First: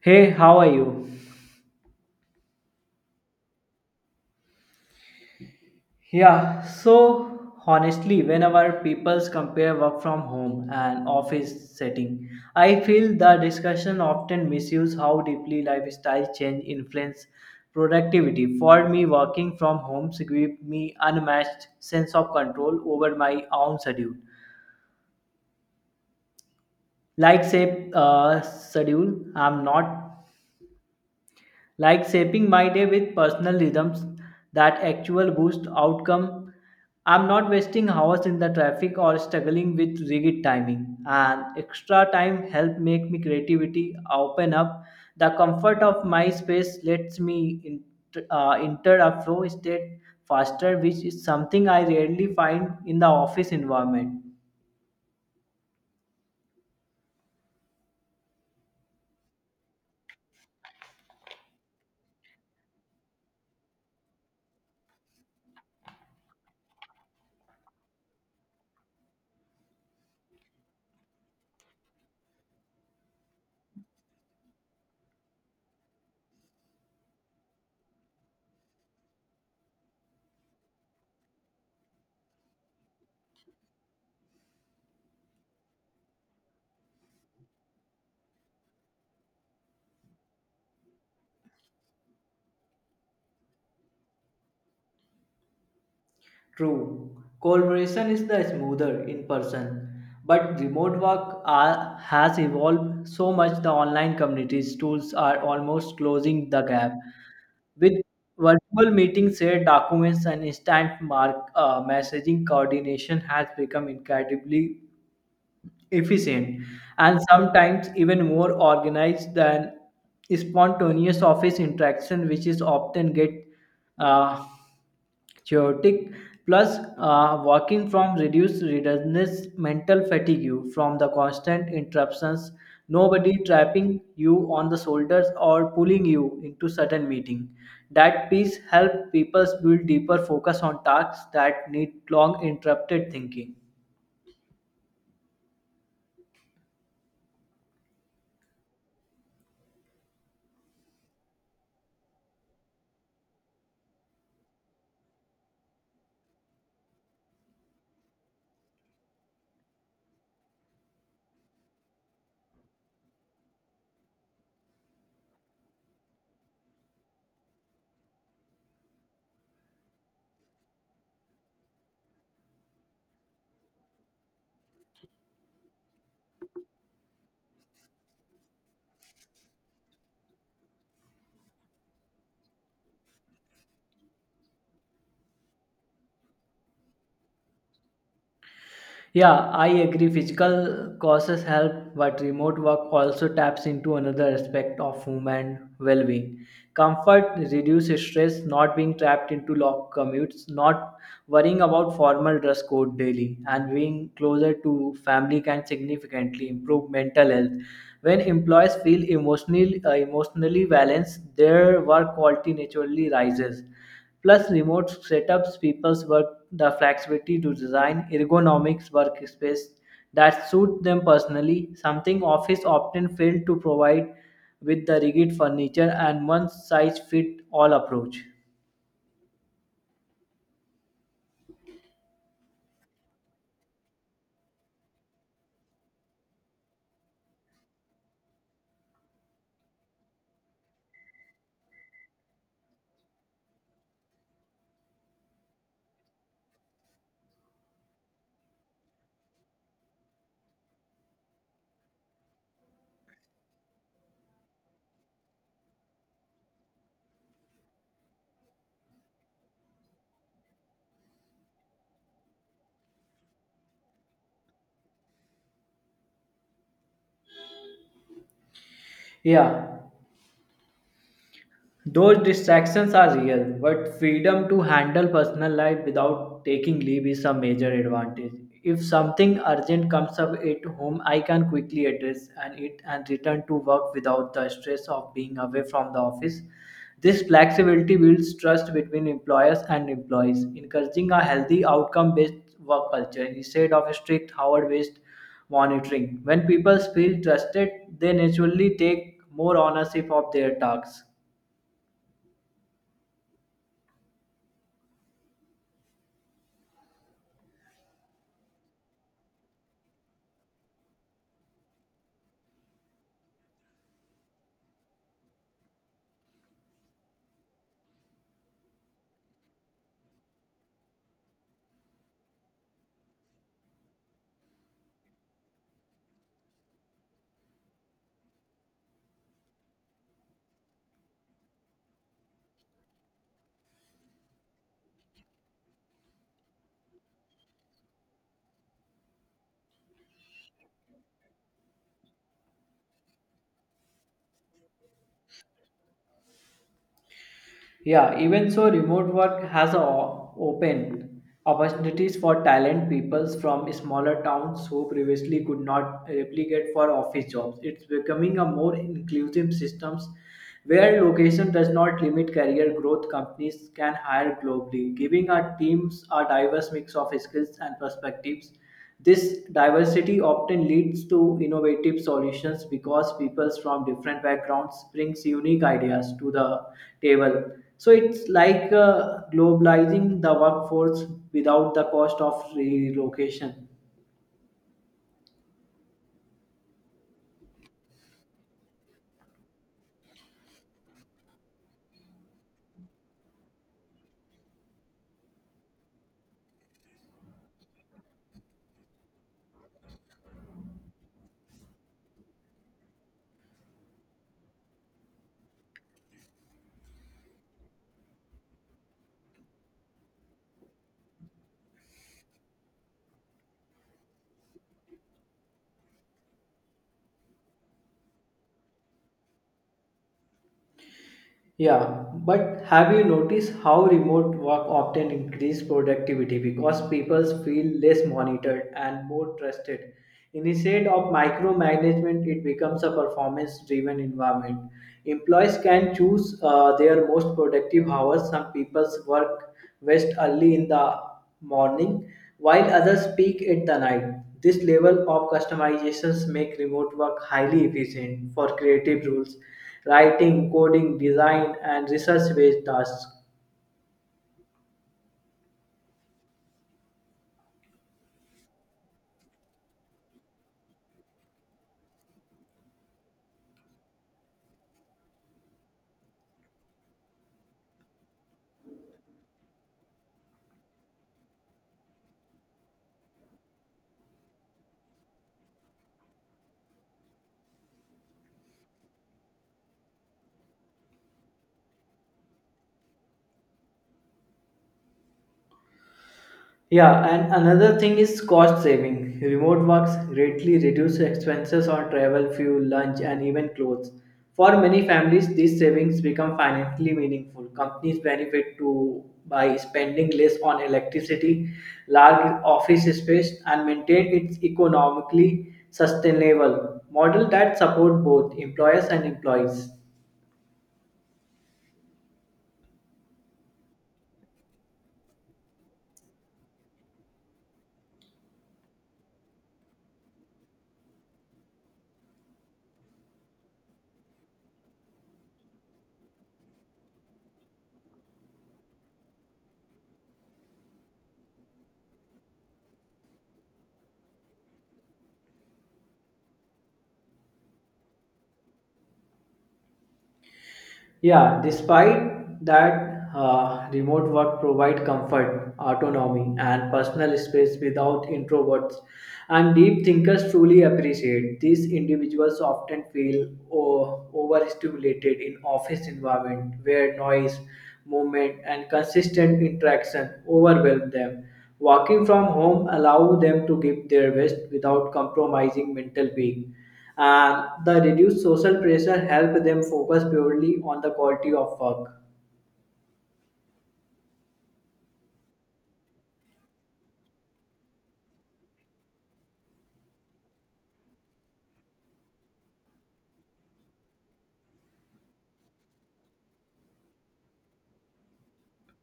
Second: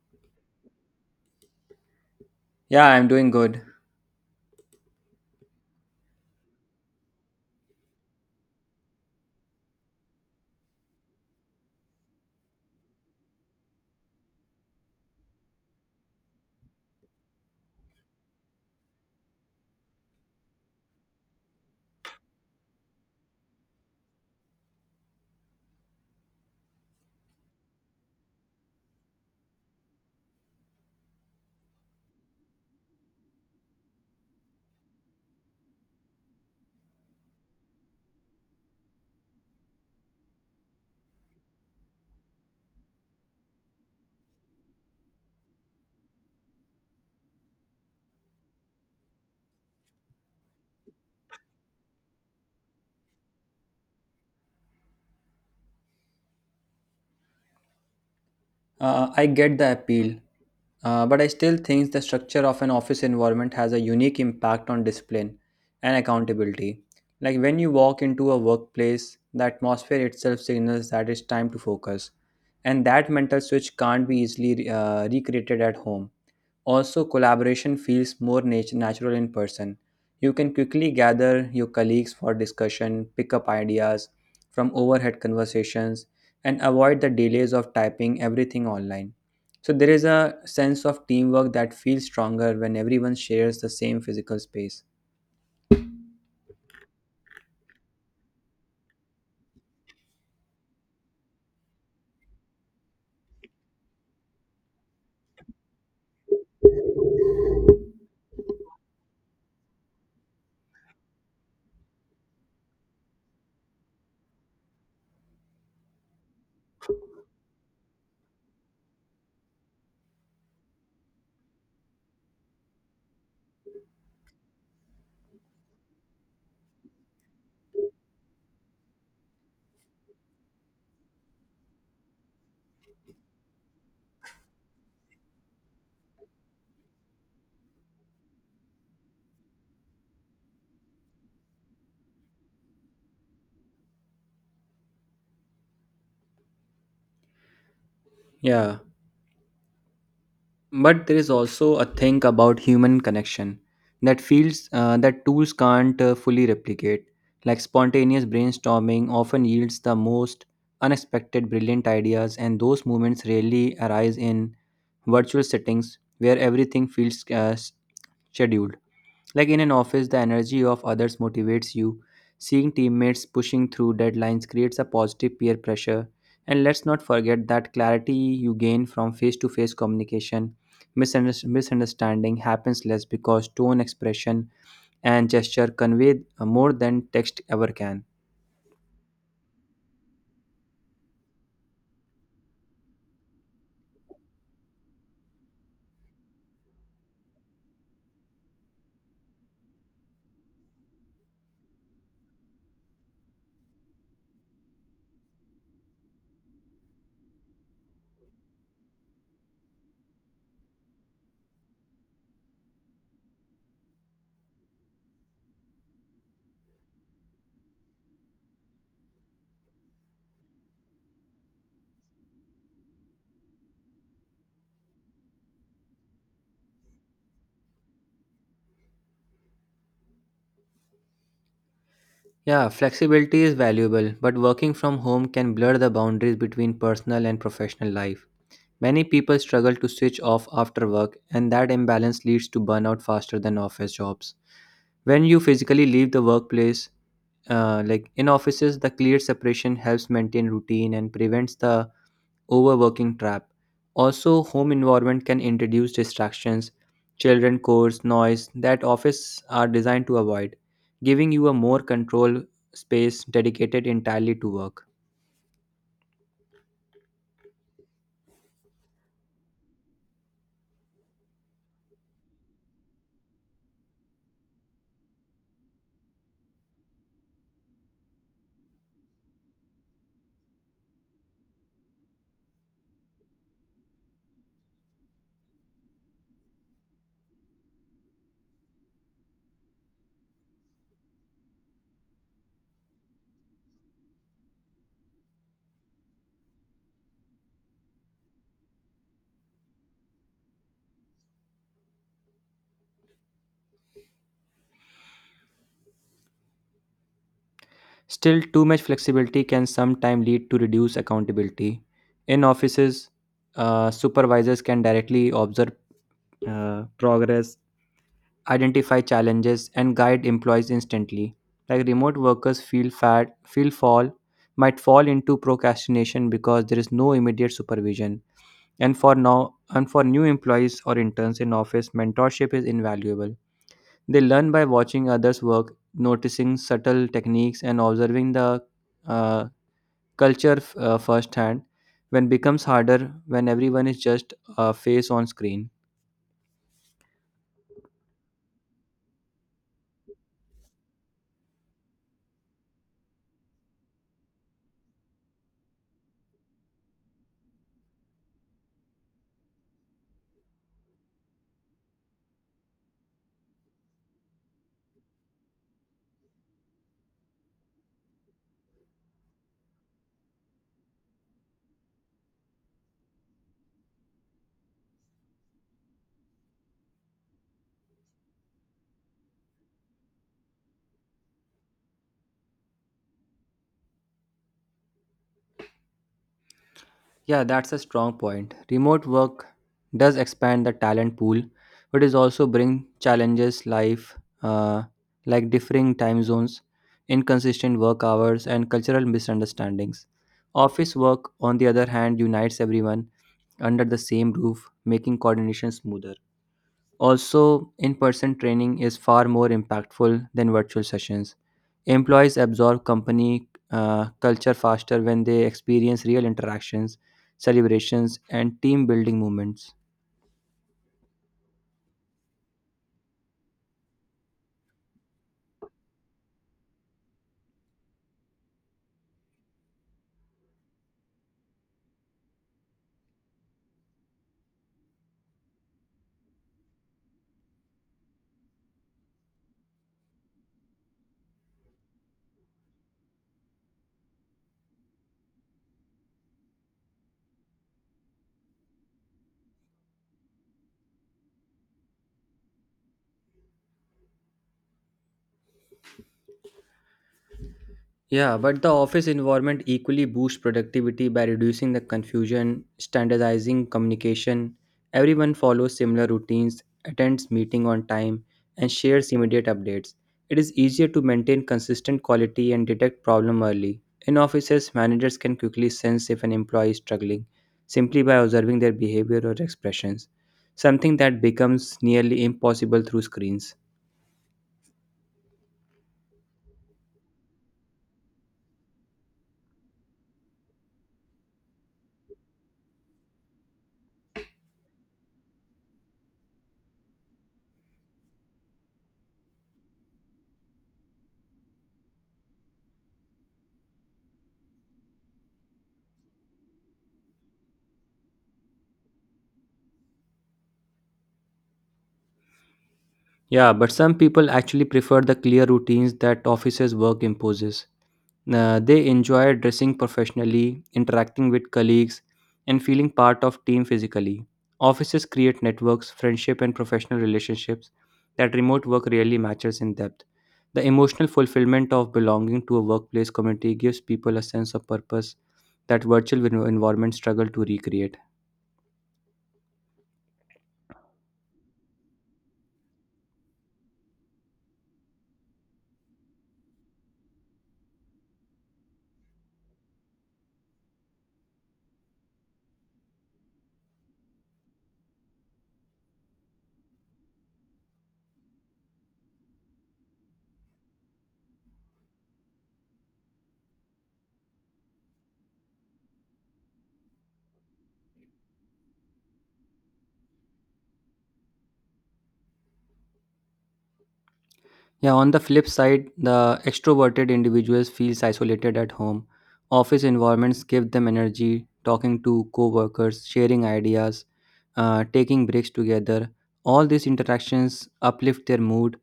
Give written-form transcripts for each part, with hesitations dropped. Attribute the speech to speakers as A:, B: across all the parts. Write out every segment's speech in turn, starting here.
A: Hey, how are you?
B: Yeah, I'm doing good.
A: Yeah, so honestly, whenever people compare work from home and office setting, I feel the discussion often misuse how deeply lifestyle change influence productivity. For me, working from home gives me unmatched sense of control over my own schedule. Like say, schedule, I'm not like shaping my day with personal rhythms that actual boost outcome. I'm not wasting hours in the traffic or struggling with rigid timing. And extra time help make me creativity open up. The comfort of my space lets me enter a flow state faster, which is something I rarely find in the office environment.
B: I get the appeal, but I still think the structure of an office environment has a unique impact on discipline and accountability. Like when you walk into a workplace, the atmosphere itself signals that it's time to focus, and that mental switch can't be easily recreated at home. Also, collaboration feels more natural in person. You can quickly gather your colleagues for discussion, pick up ideas from overhead conversations, and avoid the delays of typing everything online. So, there is a sense of teamwork that feels stronger when everyone shares the same physical space.
A: True, collaboration is the smoother in person, but has evolved so much. The online communities tools are almost closing the gap with virtual meetings, shared documents, and instant mark messaging. Coordination has become incredibly efficient and sometimes even more organized than spontaneous office interaction, which is often get uh, chaotic. Plus working from reduced readiness mental fatigue from the constant interruptions, nobody trapping you on the shoulders or pulling you into certain meeting. That peace help people build deeper focus on tasks that need long interrupted thinking.
B: Yeah, but there is also a thing about human connection that feels that tools can't fully replicate, like spontaneous brainstorming often yields the most unexpected brilliant ideas, and those moments rarely arise in virtual settings where everything feels scheduled. Like in an office, the energy of others motivates you. Seeing teammates pushing through deadlines creates a positive peer pressure. And let's not forget that clarity you gain from face to face communication. Misunderstanding happens less because tone, expression, and gesture convey more than text ever can.
A: Yeah, I agree. Physical causes help, but remote work also taps into another aspect of human well being. Comfort reduces stress, not being trapped into long commutes, not worrying about formal dress code daily, and being closer to family can significantly improve mental health. When employees feel emotionally balanced, their work quality naturally rises. Plus, remote setups people's work the flexibility to design ergonomics workspace that suit them personally, something office often fail to provide with the rigid furniture and one size fit all approach.
B: Yeah, flexibility is valuable, but working from home can blur the boundaries between personal and professional life. Many people struggle to switch off after work, and that imbalance leads to burnout faster than office jobs. When you physically leave the workplace, like in offices, the clear separation helps maintain routine and prevents the overworking trap. Also, home environment can introduce distractions, children chores, noise that office are designed to avoid, giving you a more control space dedicated entirely to work.
A: Yeah, those distractions are real, but freedom to handle personal life without taking leave is a major advantage. If something urgent comes up at home, I can quickly address and it and return to work without the stress of being away from the office. This flexibility builds trust between employers and employees, encouraging a healthy outcome-based work culture instead of strict hour-based monitoring. When people feel trusted, they naturally take more ownership of their tasks.
B: Still, too much flexibility can sometimes lead to reduced accountability. In offices, supervisors can directly observe progress, identify challenges, and guide employees instantly. Like remote workers feel fat, feel fall, might fall into procrastination because there is no immediate supervision. And for new employees or interns in office, mentorship is invaluable. They learn by watching others work, noticing subtle techniques, and observing the uh, culture firsthand. When becomes harder when everyone is just a face on screen.
A: Yeah, even so, remote work has opened opportunities for talent peoples from smaller towns who previously could not replicate for office jobs. It's becoming a more inclusive systems where location does not limit career growth. Companies can hire globally, giving our teams a diverse mix of skills and perspectives. This diversity often leads to innovative solutions because people from different backgrounds brings unique ideas to the table. So it's like globalizing the workforce without the cost of relocation.
B: Yeah, that's a strong point. Remote work does expand the talent pool, but it also bring challenges life uh, like differing time zones, inconsistent work hours, and cultural misunderstandings. Office work, on the other hand, unites everyone under the same roof, making coordination smoother. Also, in person training is far more impactful than virtual sessions. Employees absorb company culture faster when they experience real interactions, celebrations, and team building moments.
A: Yeah, but have you noticed how remote work often increases productivity because people feel less monitored and more trusted? Instead of micromanagement, it becomes a performance driven environment. Employees can choose their most productive hours. Some people work best early in the morning, while others peak at the night. This level of customizations make remote work highly efficient for creative roles writing, coding, design, and research based tasks.
B: Yeah, but the office environment equally boosts productivity by reducing the confusion, standardizing communication. Everyone follows similar routines, attends meeting on time, and shares immediate updates. It is easier to maintain consistent quality and detect problem early. In offices, managers can quickly sense if an employee is struggling simply by observing their behavior or expressions, something that becomes nearly impossible through screens.
A: Yeah, and another thing is cost saving. Remote works greatly reduce expenses on travel, fuel, lunch, and even clothes. For many families, these savings become financially meaningful. Companies benefit to by spending less on electricity, large office space, and maintain its economically sustainable model that support both employers and employees.
B: Yeah, but some people actually prefer the clear routines that offices work imposes. They enjoy dressing professionally, interacting with colleagues, and feeling part of team physically. Offices create networks, friendship, and professional relationships that remote work really matches in depth. The emotional fulfillment of belonging to a workplace community gives people a sense of purpose that virtual environments struggle to recreate.
A: Yeah, despite that, remote work provide comfort, autonomy, and personal space without introverts. And deep thinkers truly appreciate these individuals often feel overstimulated in office environment where noise, movement, and consistent interaction overwhelm them. Working from home allow them to give their best without compromising mental being. The reduced social pressure help them focus purely on the quality of work.
B: Yeah, on the flip side, the extroverted individuals feels isolated at home. Office environments give them energy, talking to co-workers, sharing ideas, taking breaks together. All these interactions uplift their mood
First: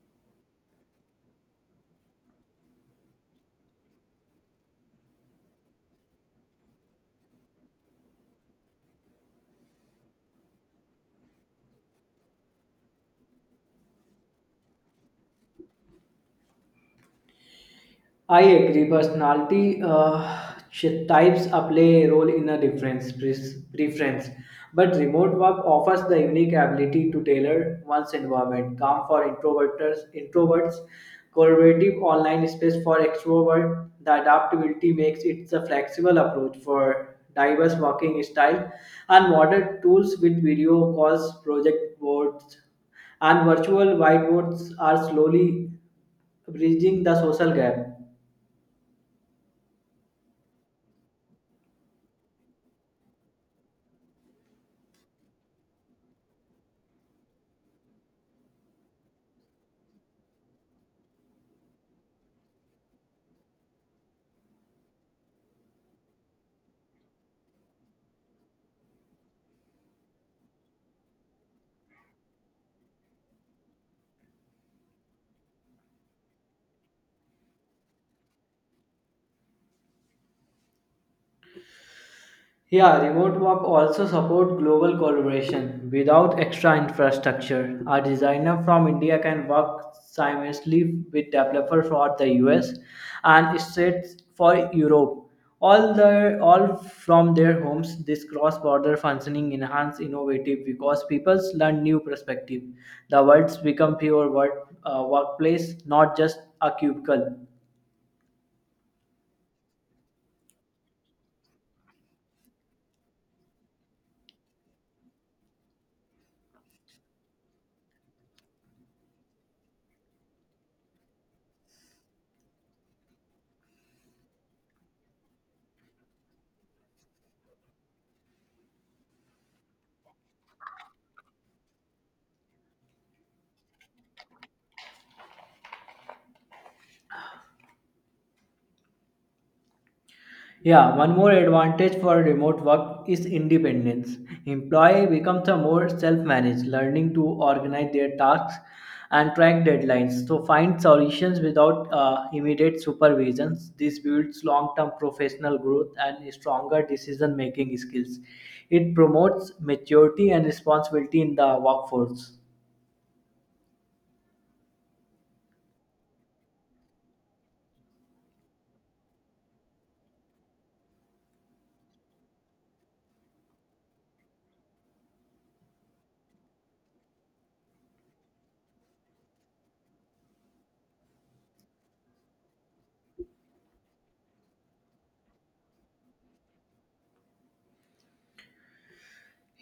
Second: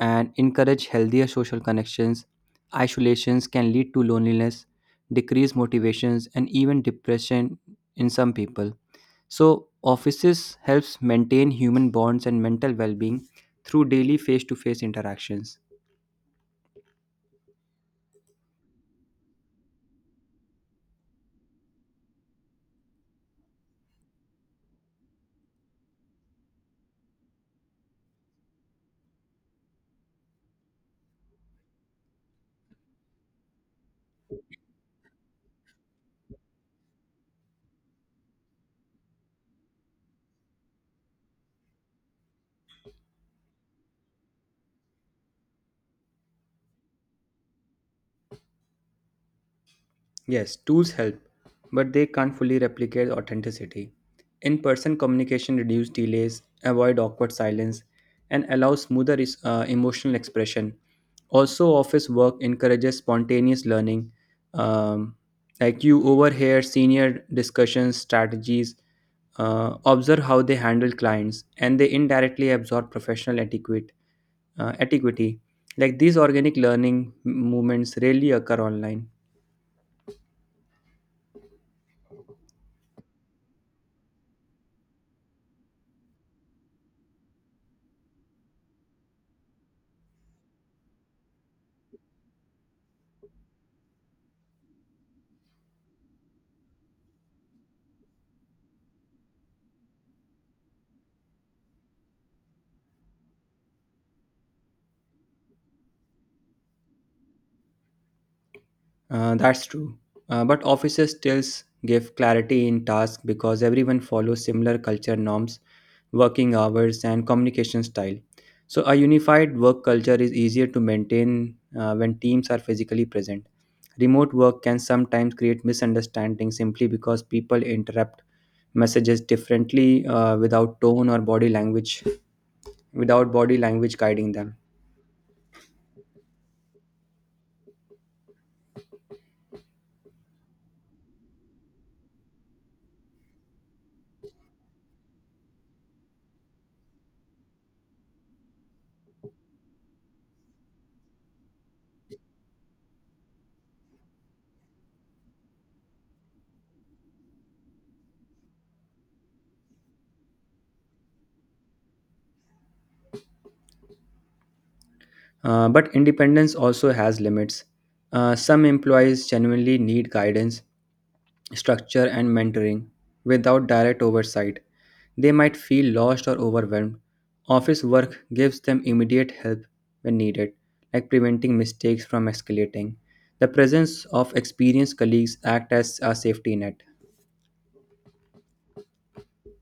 B: and encourage healthier social connections. Isolations can lead to loneliness, decreased motivations, and even depression in some people. So, offices helps maintain human bonds and mental well-being through daily face-to-face interactions.
A: I agree. Personality ch- types play a role in a preference, but remote work offers the unique ability to tailor one's environment. Calm for introverts, collaborative online space for extrovert. The adaptability makes it a flexible approach for diverse working style, and modern tools with video calls, project boards, and virtual whiteboards are slowly bridging the social gap.
B: Yes, tools help, but they can't fully replicate authenticity. In person communication reduces delays, avoid awkward silence, and allows smoother emotional expression. Also, office work encourages spontaneous learning. Um, like you overhear senior discussions, strategies, observe how they handle clients, and they indirectly absorb professional etiquette. Uh, etiquette. Like these organic learning movements rarely occur online.
A: Yeah, remote work also support global collaboration. Without extra infrastructure, a designer from India can work simultaneously with developer for the US and states for Europe. All the all from their homes, this cross-border functioning enhance innovative because people learn new perspective. The worlds become pure workplace, not just a cubicle.
B: That's true. But offices still give clarity in tasks because everyone follows similar culture norms, working hours, and communication style. So, a unified work culture is easier to maintain when teams are physically present. Remote work can sometimes create misunderstandings simply because people interrupt messages differently without tone or body language, without body language guiding them.
A: Yeah, one more advantage for remote work is independence. Employee becomes a more self-managed, learning to organize their tasks and track deadlines. So find solutions without immediate supervision. This builds long-term professional growth and stronger decision-making skills. It promotes maturity and responsibility in the workforce.
B: But independence also has limits. Some employees genuinely need guidance, structure, and mentoring without direct oversight. They might feel lost or overwhelmed. Office work gives them immediate help when needed, like preventing mistakes from escalating. The presence of experienced colleagues act as a safety net.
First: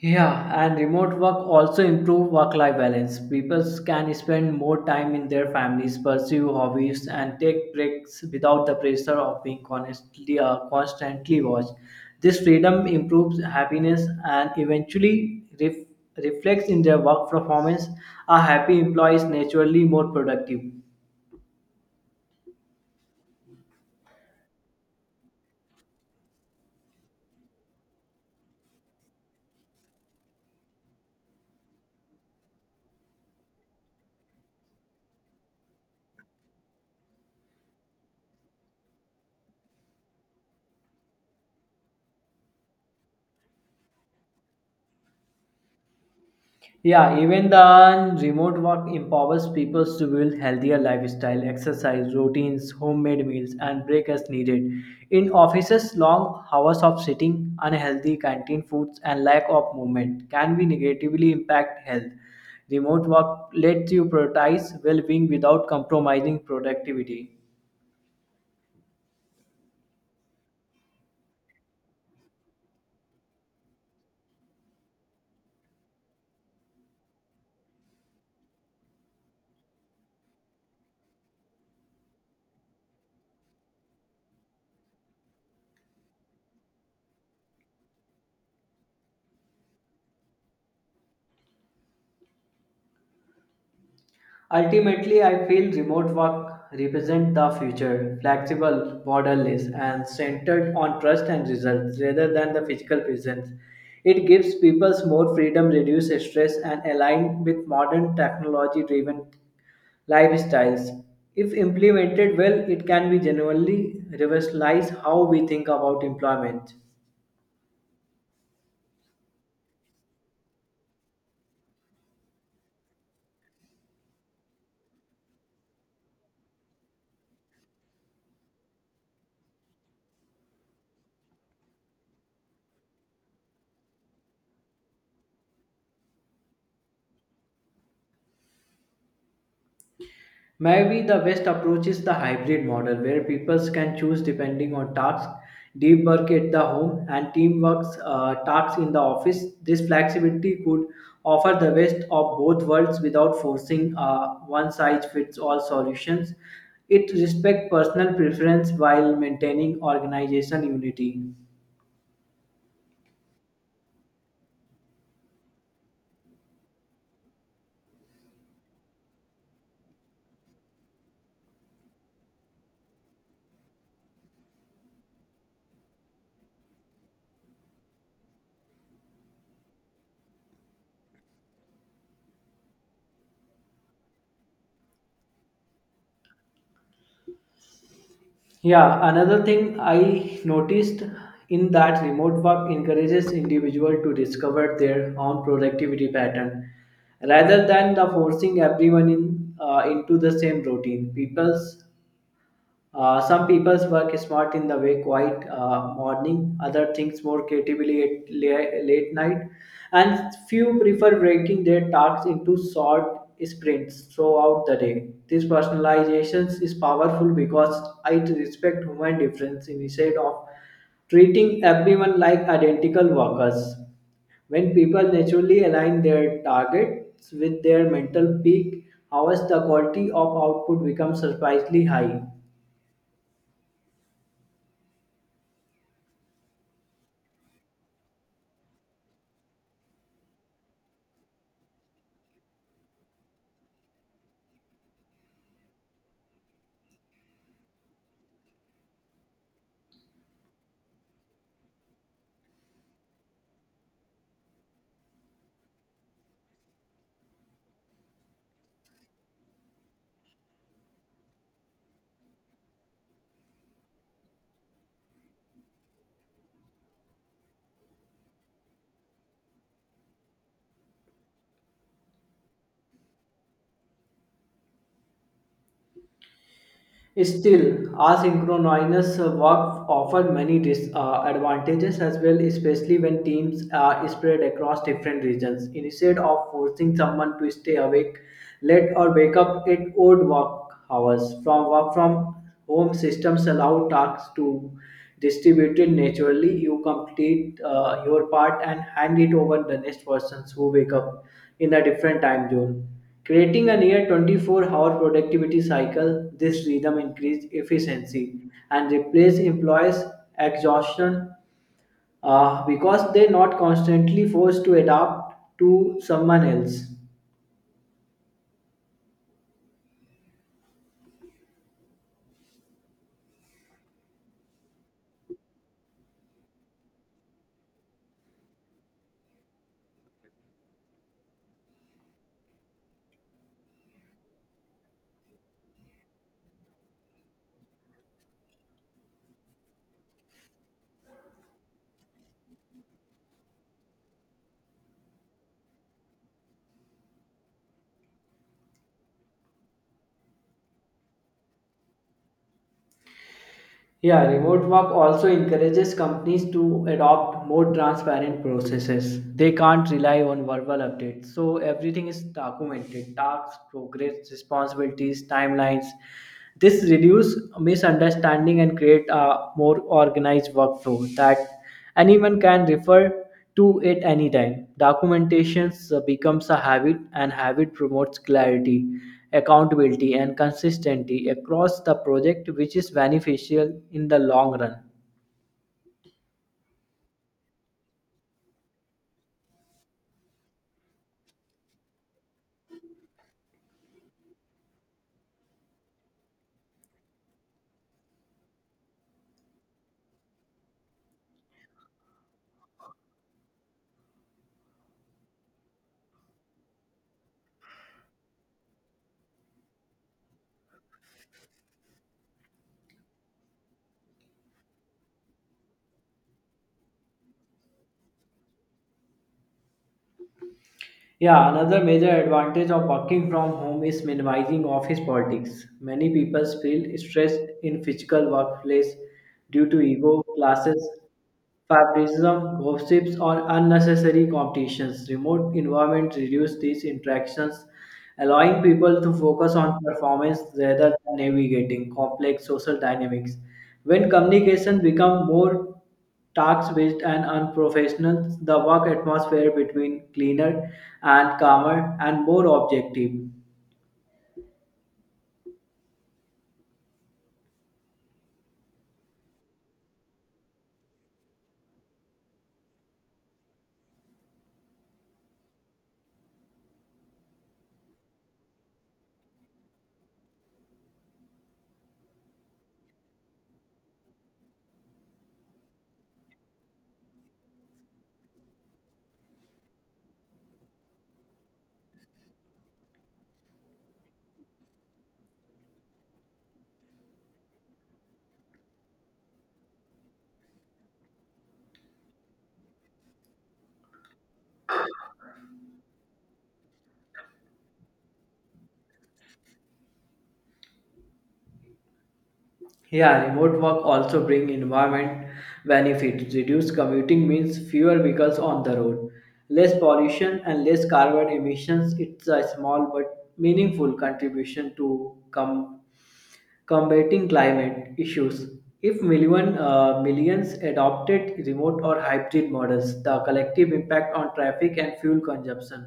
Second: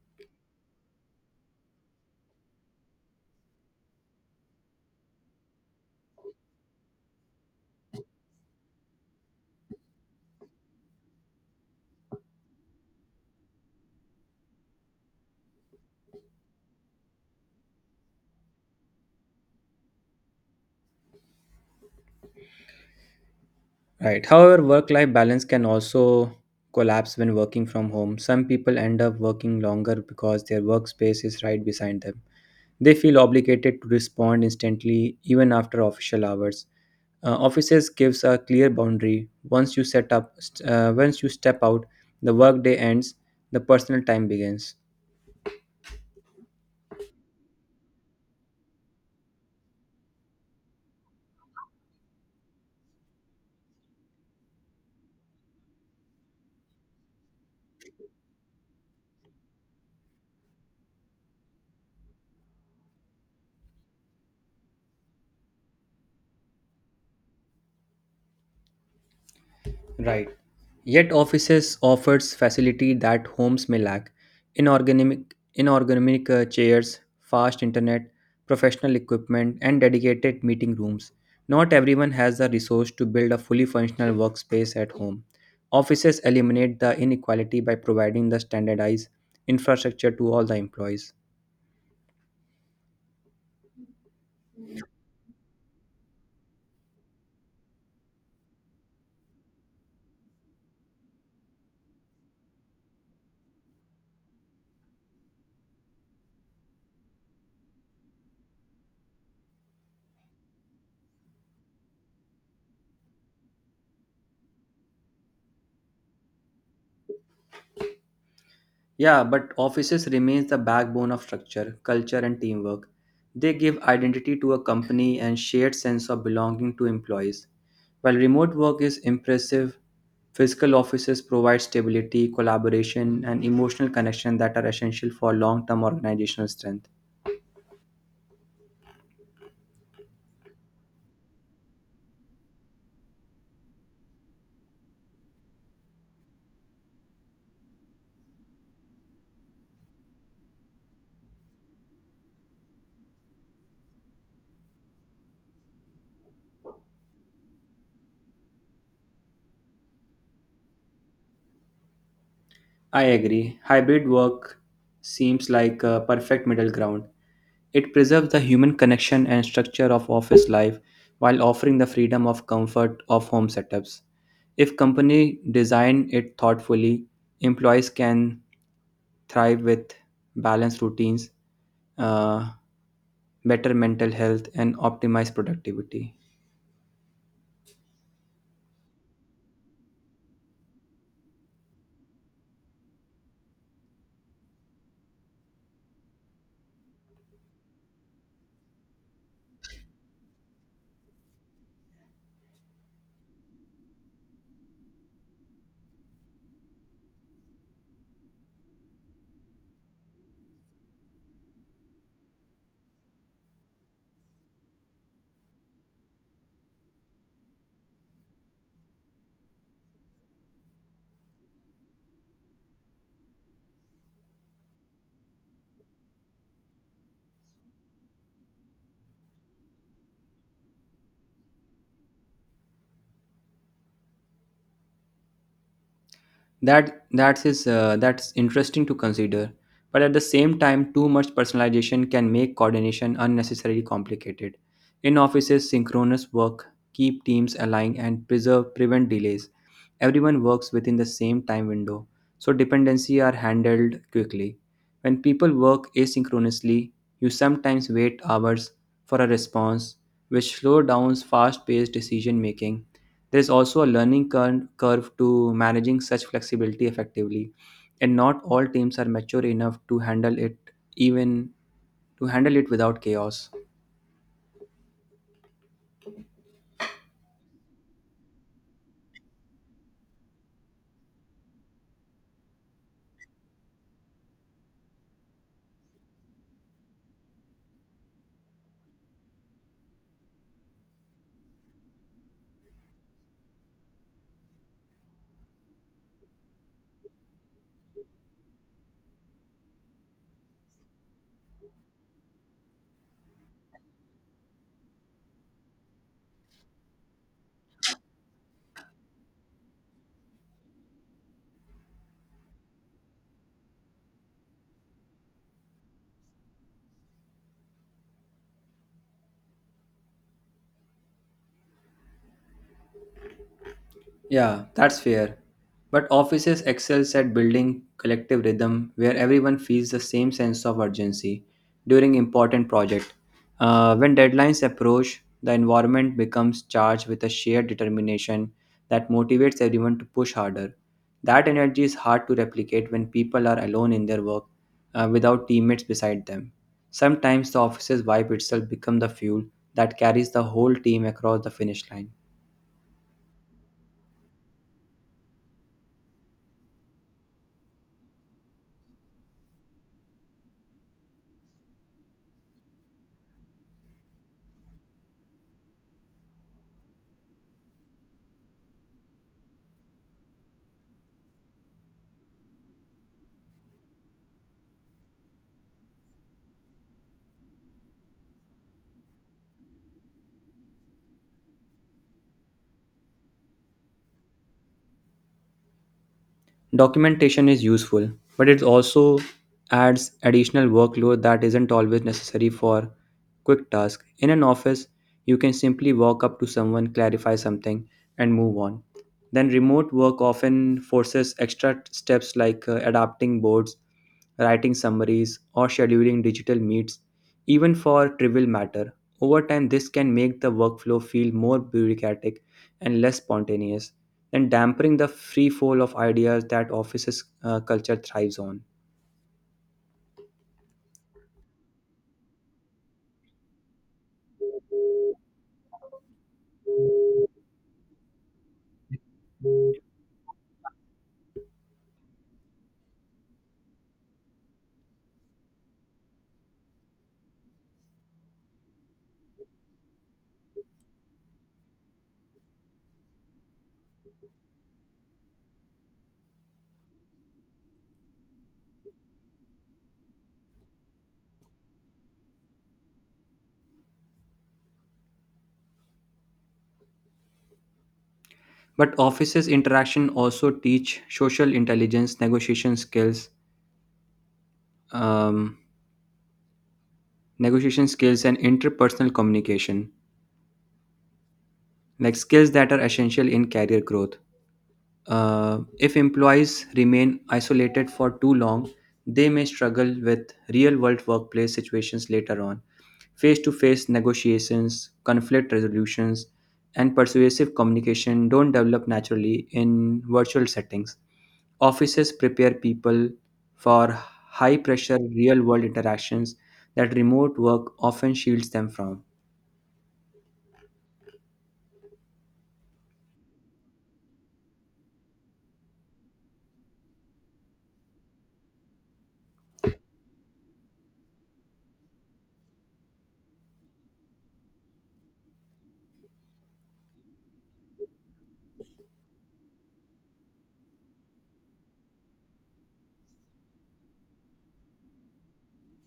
A: Yeah, and remote work also improve work-life balance. People can spend more time in their families, pursue hobbies, and take breaks without the pressure of being constantly watched. This freedom improves happiness and eventually reflects in their work performance. A happy employee is naturally more productive.
B: Right. However, work-life balance can also collapse when working from home. Some people end up working longer because their workspace is right beside them. They feel obligated to respond instantly, even after official hours. Offices gives a clear boundary. Once you step out, the workday ends. The personal time begins.
A: Yeah, even then, remote work empowers people to build healthier lifestyle, exercise routines, homemade meals, and break as needed. In offices, long hours of sitting, unhealthy canteen foods, and lack of movement can be negatively impact health. Remote work lets you prioritize well-being without compromising productivity.
B: Right. Yet offices offers facility that homes may lack. Inorganic chairs, fast internet, professional equipment, and dedicated meeting rooms. Not everyone has the resource to build a fully functional workspace at home. Offices eliminate the inequality by providing the standardized infrastructure to all the employees.
A: Ultimately, I feel remote work represents the future, flexible, borderless, and centered on trust and results rather than the physical presence. It gives people more freedom, reduces stress, and align with modern technology-driven lifestyles. If implemented well, it can be genuinely revolutionize how we think about employment.
B: Yeah, but offices remains the backbone of structure, culture and teamwork. They give identity to a company and shared sense of belonging to employees. While remote work is impressive, physical offices provide stability, collaboration and emotional connection that are essential for long-term organizational strength.
A: Maybe the best approach is the hybrid model where people can choose depending on tasks, deep work at the home, and teamwork tasks in the office. This flexibility could offer the best of both worlds without forcing one size fits all solutions. It respects personal preference while maintaining organizational unity.
B: I agree. Hybrid work seems like a perfect middle ground. It preserves the human connection and structure of office life while offering the freedom of comfort of home setups. If company design it thoughtfully, employees can thrive with balanced routines, uh, better mental health, and optimize productivity.
A: Yeah, another thing I noticed in that remote work encourages individual to discover their own productivity pattern rather than the forcing everyone in into the same routine. People's Some people's work is smart in the way quiet morning, other things more creatively at late night, and few prefer breaking their tasks into short sprints throughout the day. This personalization is powerful because it respects human difference instead of treating everyone like identical workers. When people naturally align their targets with their mental peak, hours the quality of output becomes surprisingly high.
B: That's interesting to consider, but at the same time too much personalization can make coordination unnecessarily complicated. In offices, synchronous work keep teams aligned and preserve prevent delays. Everyone works within the same time window, so dependency are handled quickly. When people work asynchronously, you sometimes wait hours for a response, which slows down fast-paced decision making. There is also a learning curve to managing such flexibility effectively, and not all teams are mature enough to handle it, even to handle it without chaos.
A: Still, asynchronous work offers many disadvantages as well, especially when teams are spread across different regions. Instead of forcing someone to stay awake late or wake up at odd work hours, from work from home systems allow tasks to distributed naturally. You complete your part and hand it over the next persons who wake up in a different time zone. Creating a near 24-hour productivity cycle, this rhythm increases efficiency and replaces employees' exhaustion because they're not constantly forced to adapt to someone else.
B: Yeah, that's fair. But offices excels at building collective rhythm where everyone feels the same sense of urgency during important project. When deadlines approach, the environment becomes charged with a shared determination that motivates everyone to push harder. That energy is hard to replicate when people are alone in their work without teammates beside them. Sometimes the office's vibe itself becomes the fuel that carries the whole team across the finish line.
A: Yeah, remote work also encourages companies to adopt more transparent processes. They can't rely on verbal updates. So everything is documented tasks, progress, responsibilities, timelines. This reduces misunderstanding and create a more organized workflow that anyone can refer to it anytime. Documentations becomes a habit and habit promotes clarity, accountability and consistency across the project which is beneficial in the long run.
B: Documentation is useful, but it also adds additional workload that isn't always necessary for quick tasks. In an office, you can simply walk up to someone, clarify something, and move on. Then, remote work often forces extra steps like adapting boards, writing summaries, or scheduling digital meets, even for trivial matter. Over time, this can make the workflow feel more bureaucratic and less spontaneous, and dampering the free fall of ideas that offices culture thrives on.
A: Yeah, another major advantage of working from home is minimizing office politics. Many people feel stressed in physical workplace due to ego, classes, favoritism, gossips, or unnecessary competitions. Remote environments reduce these interactions, allowing people to focus on performance rather than navigating complex social dynamics. When communication becomes more tax-based and unprofessional, the work atmosphere between cleaner and calmer and more objective.
B: But offices interaction also teach social intelligence, um, negotiation skills and interpersonal communication, like skills that are essential in career growth. If employees remain isolated for too long, they may struggle with real world workplace situations later on. Face to face negotiations, conflict resolutions, and persuasive communication don't develop naturally in virtual settings. Offices prepare people for high pressure real world interactions that remote work often shields them from.
A: Yeah, remote work also bring environment benefits. Reduced commuting means fewer vehicles on the road, less pollution and less carbon emissions. It's a small but meaningful contribution to combating climate issues. If millions adopted remote or hybrid models, the collective impact on traffic and fuel consumption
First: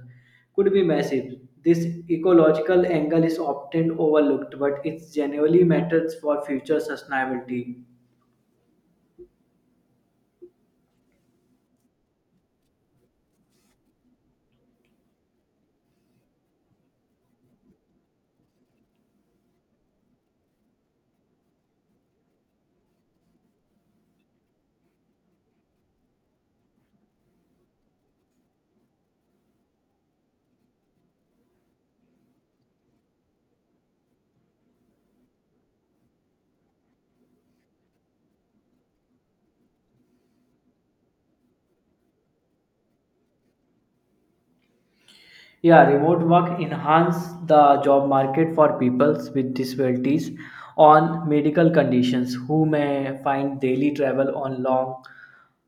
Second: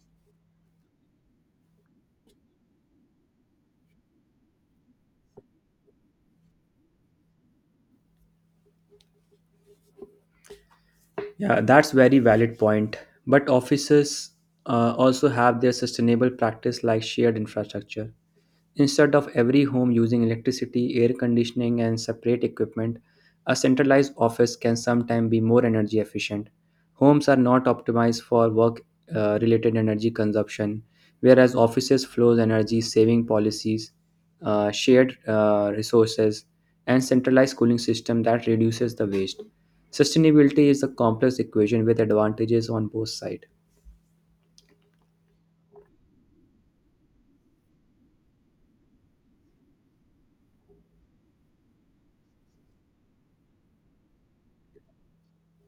A: could be massive. This ecological angle is often overlooked, but it genuinely matters for future sustainability.
B: Yeah, that's very valid point. But offices also have their sustainable practice like shared infrastructure. Instead of every home using electricity, air conditioning, and separate equipment, a centralized office can sometimes be more energy efficient. Homes are not optimized for work related energy consumption, whereas offices flows energy saving policies, shared resources, and centralized cooling system that reduces the waste. Sustainability is a complex equation with advantages on both sides.
A: Yeah, remote work enhance the job market for peoples with disabilities on medical conditions who may find daily travel on long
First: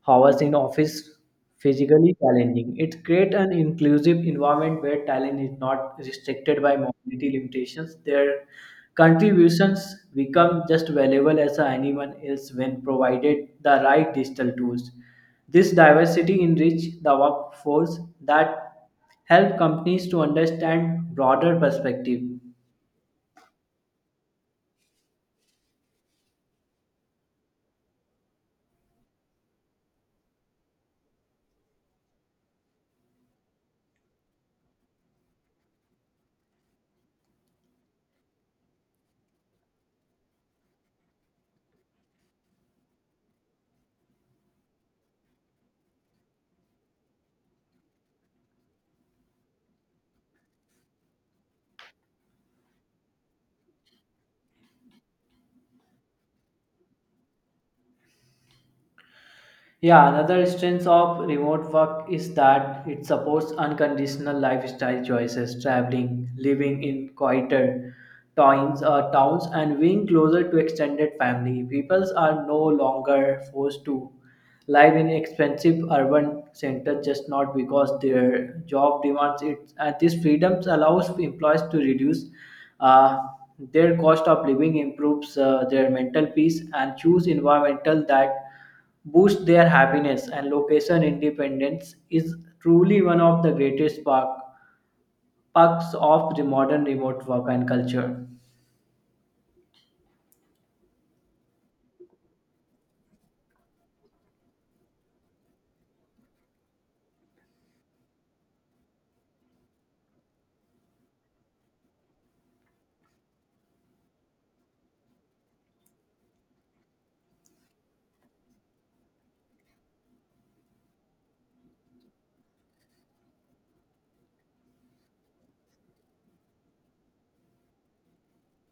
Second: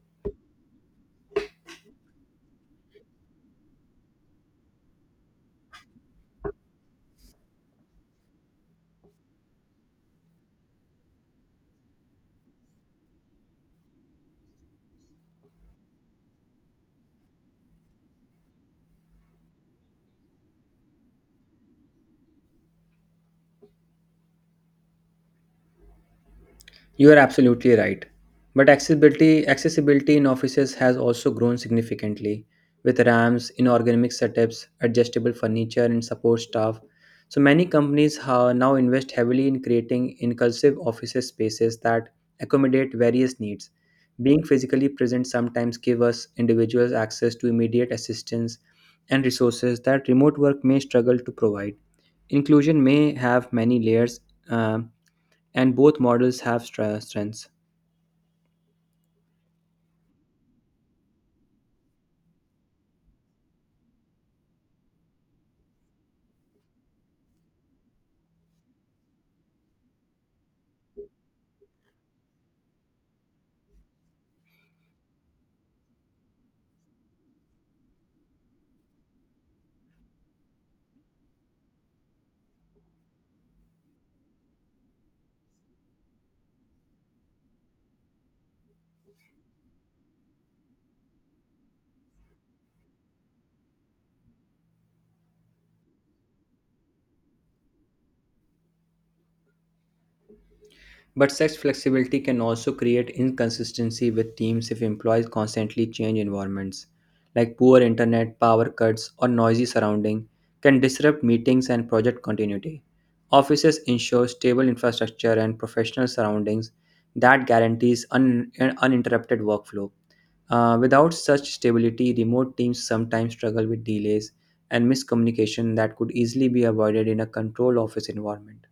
A: hours in office physically challenging. It creates an inclusive environment where talent is not restricted by mobility limitations. Their contributions become just valuable as anyone else when provided the right digital tools. This diversity enrich the workforce that help companies to understand broader perspective.
B: You are absolutely right. But accessibility in offices has also grown significantly with ramps, ergonomic setups, adjustable furniture, and support staff. So many companies now invest heavily in creating inclusive office spaces that accommodate various needs. Being physically present sometimes give us individuals access to immediate assistance and resources that remote work may struggle to provide. Inclusion may have many layers, uh, and both models have strengths.
A: Yeah, another strength of remote work is that it supports unconditional lifestyle choices, traveling, living in quieter towns and being closer to extended family. People are no longer forced to live in expensive urban centers just not because their job demands it. And this freedoms allows employees to reduce uh, their cost of living, improves their mental peace, and choose environmental that boost their happiness, and location independence is truly one of the greatest sparks of the modern remote work and culture.
B: But such flexibility can also create inconsistency with teams if employees constantly change environments, like poor internet, power cuts, or noisy surrounding can disrupt meetings and project continuity. Offices ensure stable infrastructure and professional surroundings that guarantees an uninterrupted workflow. Without such stability, remote teams sometimes struggle with delays and miscommunication that could easily be avoided in a controlled office environment.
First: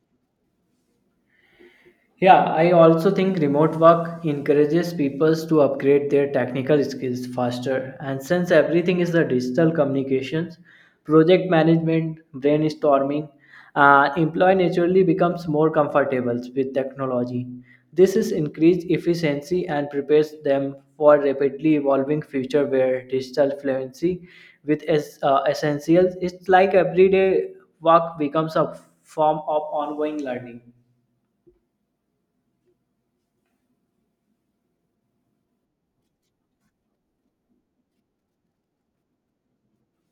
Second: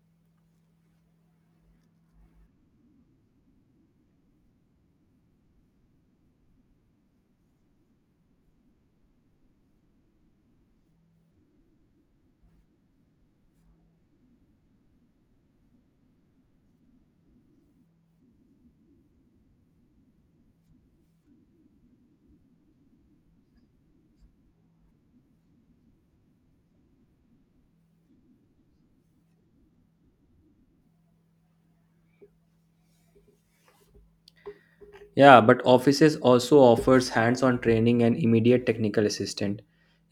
A: Yeah, I also think remote work encourages people to upgrade their technical skills faster. And since everything is the digital communications, project management, brainstorming, employee naturally becomes more comfortable with technology. This is increased efficiency and prepares them for rapidly evolving future where digital fluency with essentials. It's like everyday work becomes a form of ongoing learning.
B: Yeah, but offices also offers hands-on training and immediate technical assistance.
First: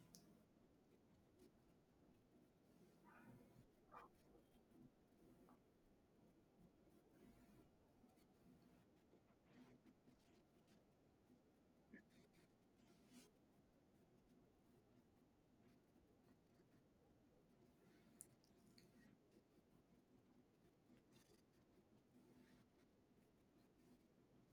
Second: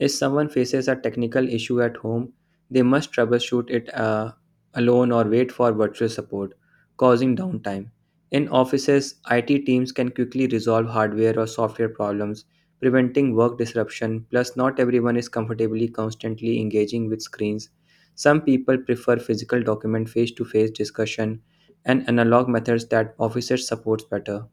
B: If someone faces a technical issue at home, they must troubleshoot it alone or wait for virtual support, causing downtime. In offices, IT teams can quickly resolve hardware or software problems, preventing work disruption. Plus, not everyone is comfortably constantly engaging with screens. Some people prefer physical document face-to-face discussion and analog methods that officers supports better.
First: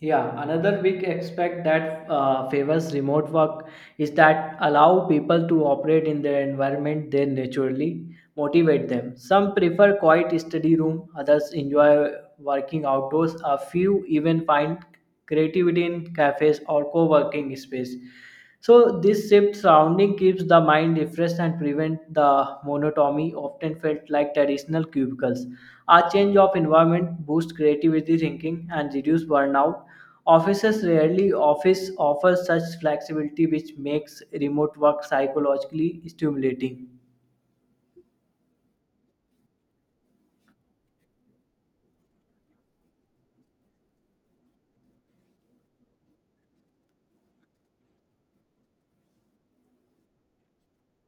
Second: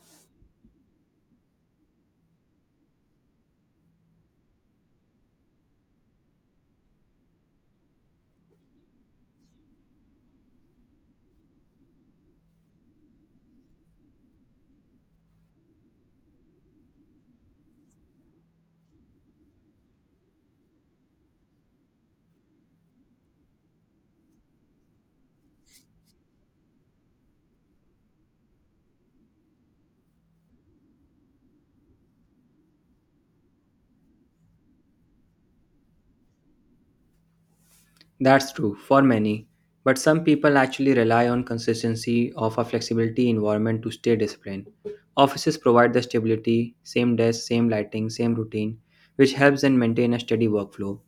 A: Yeah, another big aspect that favors remote work is that allow people to operate in their environment they naturally motivate them. Some prefer quiet study room, others enjoy working outdoors, a few even find creativity in cafes or co-working space. So this shift surrounding keeps the mind refreshed and prevent the monotony often felt like traditional cubicles. A change of environment boosts creativity thinking and reduce burnout. Offices rarely office offers such flexibility, which makes remote work psychologically stimulating.
B: That's true for many, but some people actually rely on consistency of a flexibility environment to stay disciplined. Offices provide the stability, same desk, same lighting, same routine, which helps them maintain a steady workflow.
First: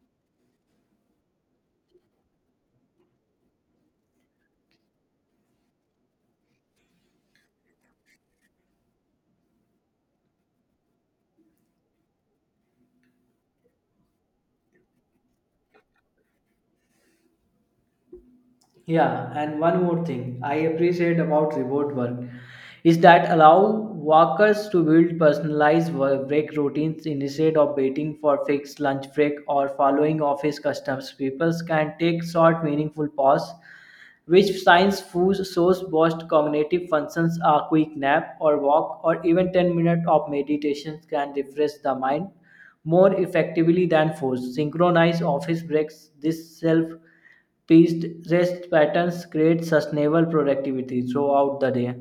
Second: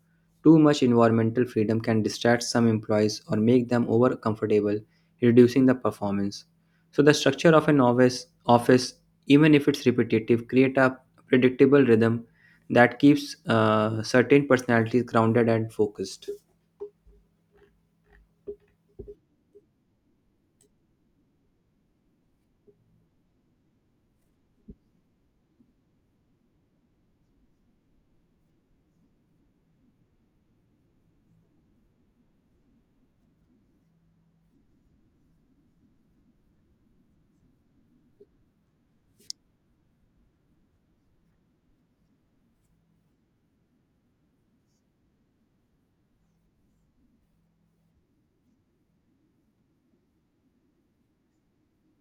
B: Too much environmental freedom can distract some employees or make them over comfortable, reducing the performance. So the structure of an office, even if it's repetitive, create a predictable rhythm that keeps certain personalities grounded and focused.
A: Yeah, and one more thing I appreciate about remote work is that allow workers to build personalized work break routines instead of waiting for fixed lunch break or following office customs. People can take short, meaningful pause, which science foods shows boost cognitive functions. A quick nap or walk or even 10 minutes of meditation can refresh the mind more effectively than force. Synchronized office breaks, this self these rest patterns create sustainable productivity throughout the day.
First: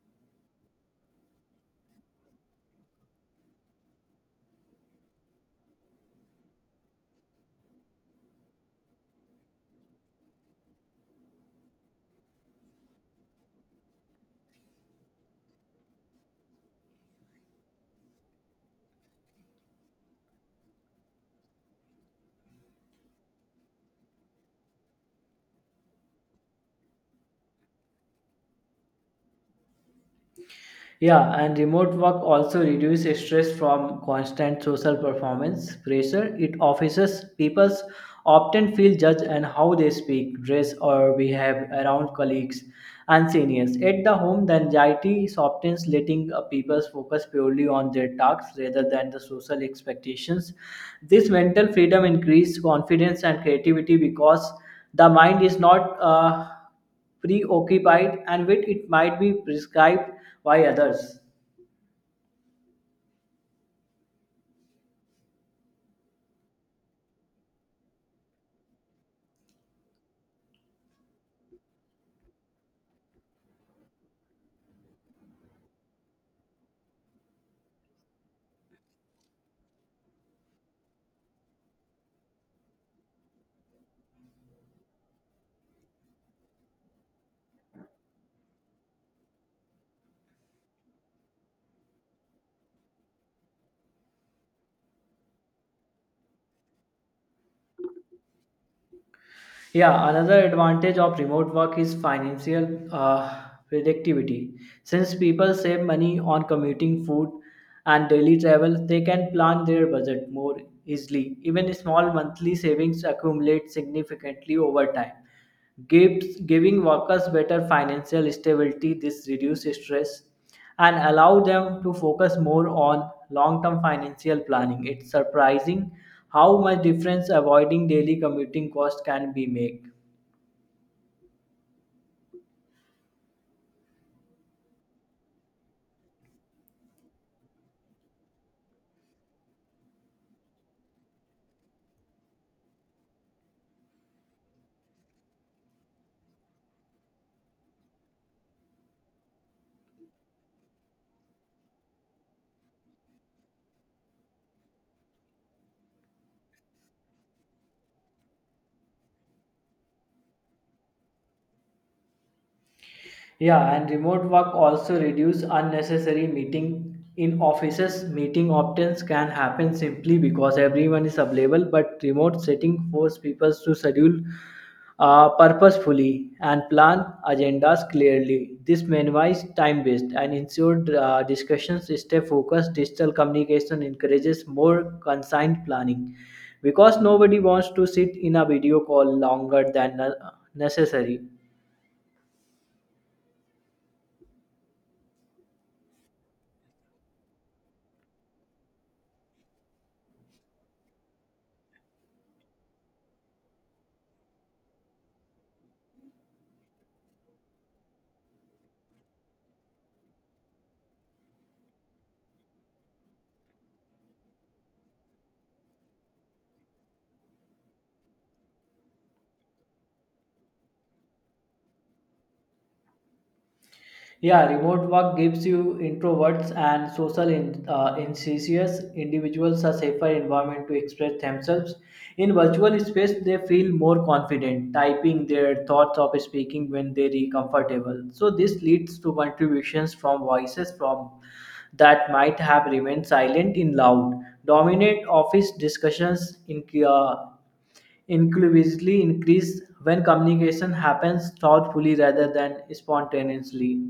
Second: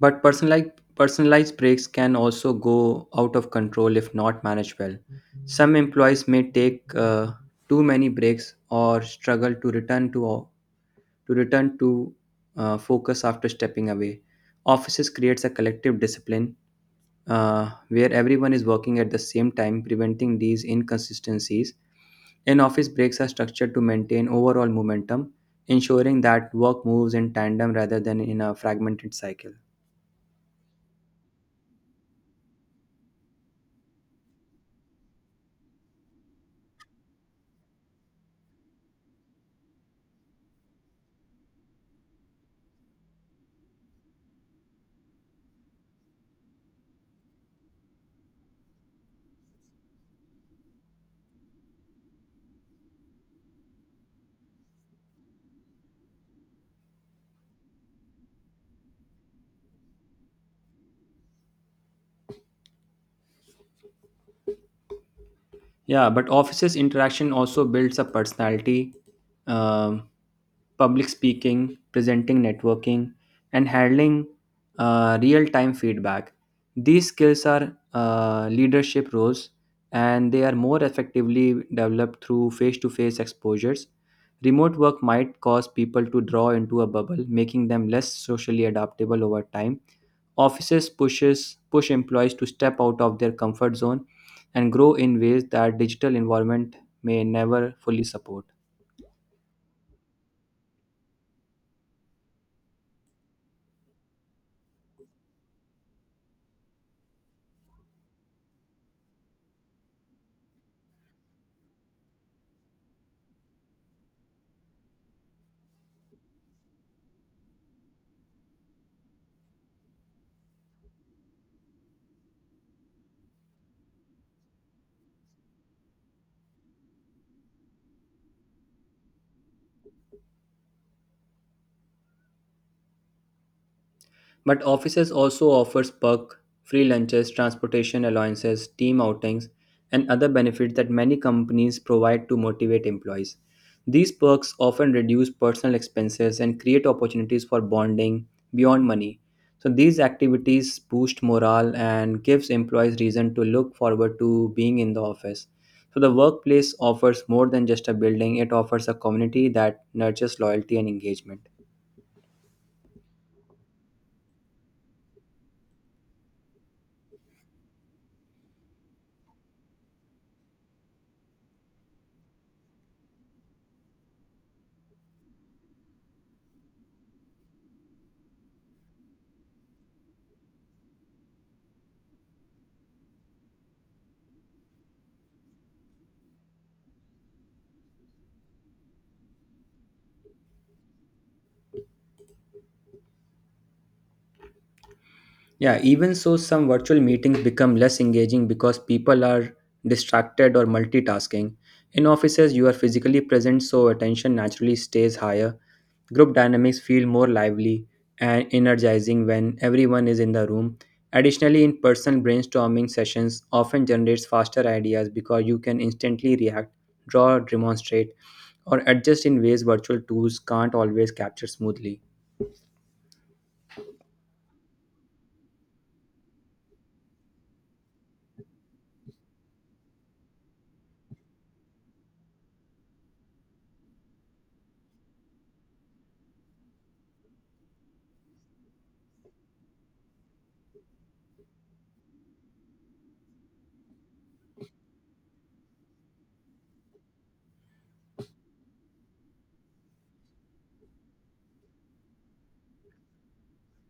B: But personalized breaks can also go out of control if not managed well. Some employees may take too many breaks or struggle to return to focus after stepping away. Offices creates a collective discipline where everyone is working at the same time, preventing these inconsistencies. In office breaks are structured to maintain overall momentum, ensuring that work moves in tandem rather than in a fragmented cycle.
A: Yeah, and remote work also reduces stress from constant social performance pressure. It offices people often feel judged and how they speak, dress, or behave around colleagues and seniors. At the home, the anxiety softens, letting people focus purely on their tasks rather than the social expectations. This mental freedom increases confidence and creativity because the mind is not. Preoccupied and with it might be prescribed by others.
B: Yeah, but offices interaction also builds a personality, um, public speaking, presenting, networking, and handling real-time feedback. These skills are leadership roles, and they are more effectively developed through face-to-face exposures. Remote work might cause people to draw into a bubble, making them less socially adaptable over time. Offices push employees to step out of their comfort zone and grow in ways that digital environment may never fully support.
A: Yeah, another advantage of remote work is financial predictability. Since people save money on commuting, food, and daily travel, they can plan their budget more easily. Even small monthly savings accumulate significantly over time, giving workers better financial stability. This reduces stress and allow them to focus more on long-term financial planning. It's surprising how much difference avoiding daily commuting cost can be make.
B: But offices also offers perk, free lunches, transportation allowances, team outings, and other benefits that many companies provide to motivate employees. These perks often reduce personal expenses and create opportunities for bonding beyond money. So these activities boost morale and gives employees reason to look forward to being in the office. So the workplace offers more than just a building, it offers a community that nurtures loyalty and engagement.
A: Yeah, and remote work also reduce unnecessary meeting. In offices meeting often can happen simply because everyone is available, but remote setting force people to schedule purposefully and plan agendas clearly. This minimizes time waste and ensures discussions stay focused. Digital communication encourages more consigned planning because nobody wants to sit in a video call longer than necessary.
B: Yeah, even so, some virtual meetings become less engaging because people are distracted or multitasking. In offices, you are physically present, so attention naturally stays higher. Group dynamics feel more lively and energizing when everyone is in the room. Additionally, in person brainstorming sessions often generates faster ideas because you can instantly react, draw, demonstrate, or adjust in ways virtual tools can't always capture smoothly.
A: Yeah, remote work gives you introverts and social enthusiasts individuals a safer environment to express themselves. In virtual space, they feel more confident typing their thoughts of speaking when they are comfortable. So this leads to contributions from voices from that might have remained silent in loud, dominant office discussions uh, inclusively increase when communication happens thoughtfully rather than spontaneously.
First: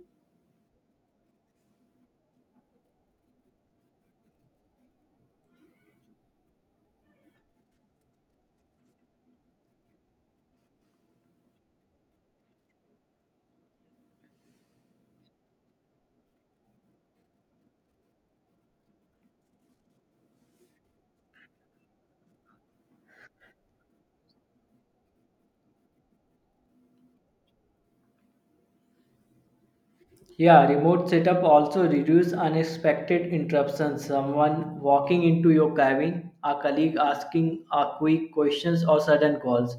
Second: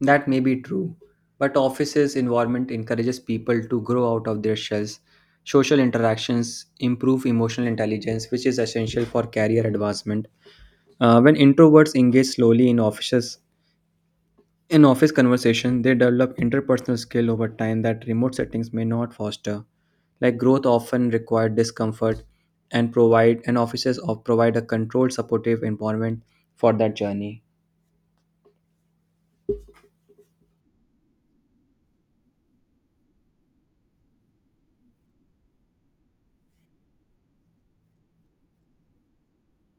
B: That may be true, but offices environment encourages people to grow out of their shells. Social interactions improve emotional intelligence, which is essential for career advancement. When introverts engage slowly in office conversation, they develop interpersonal skill over time that remote settings may not foster. Like growth often require discomfort and provide and offices of provide a controlled supportive environment for that journey.
A: Yeah, remote setup also reduce unexpected interruptions. Someone walking into your cabin, a colleague asking a quick questions or sudden calls.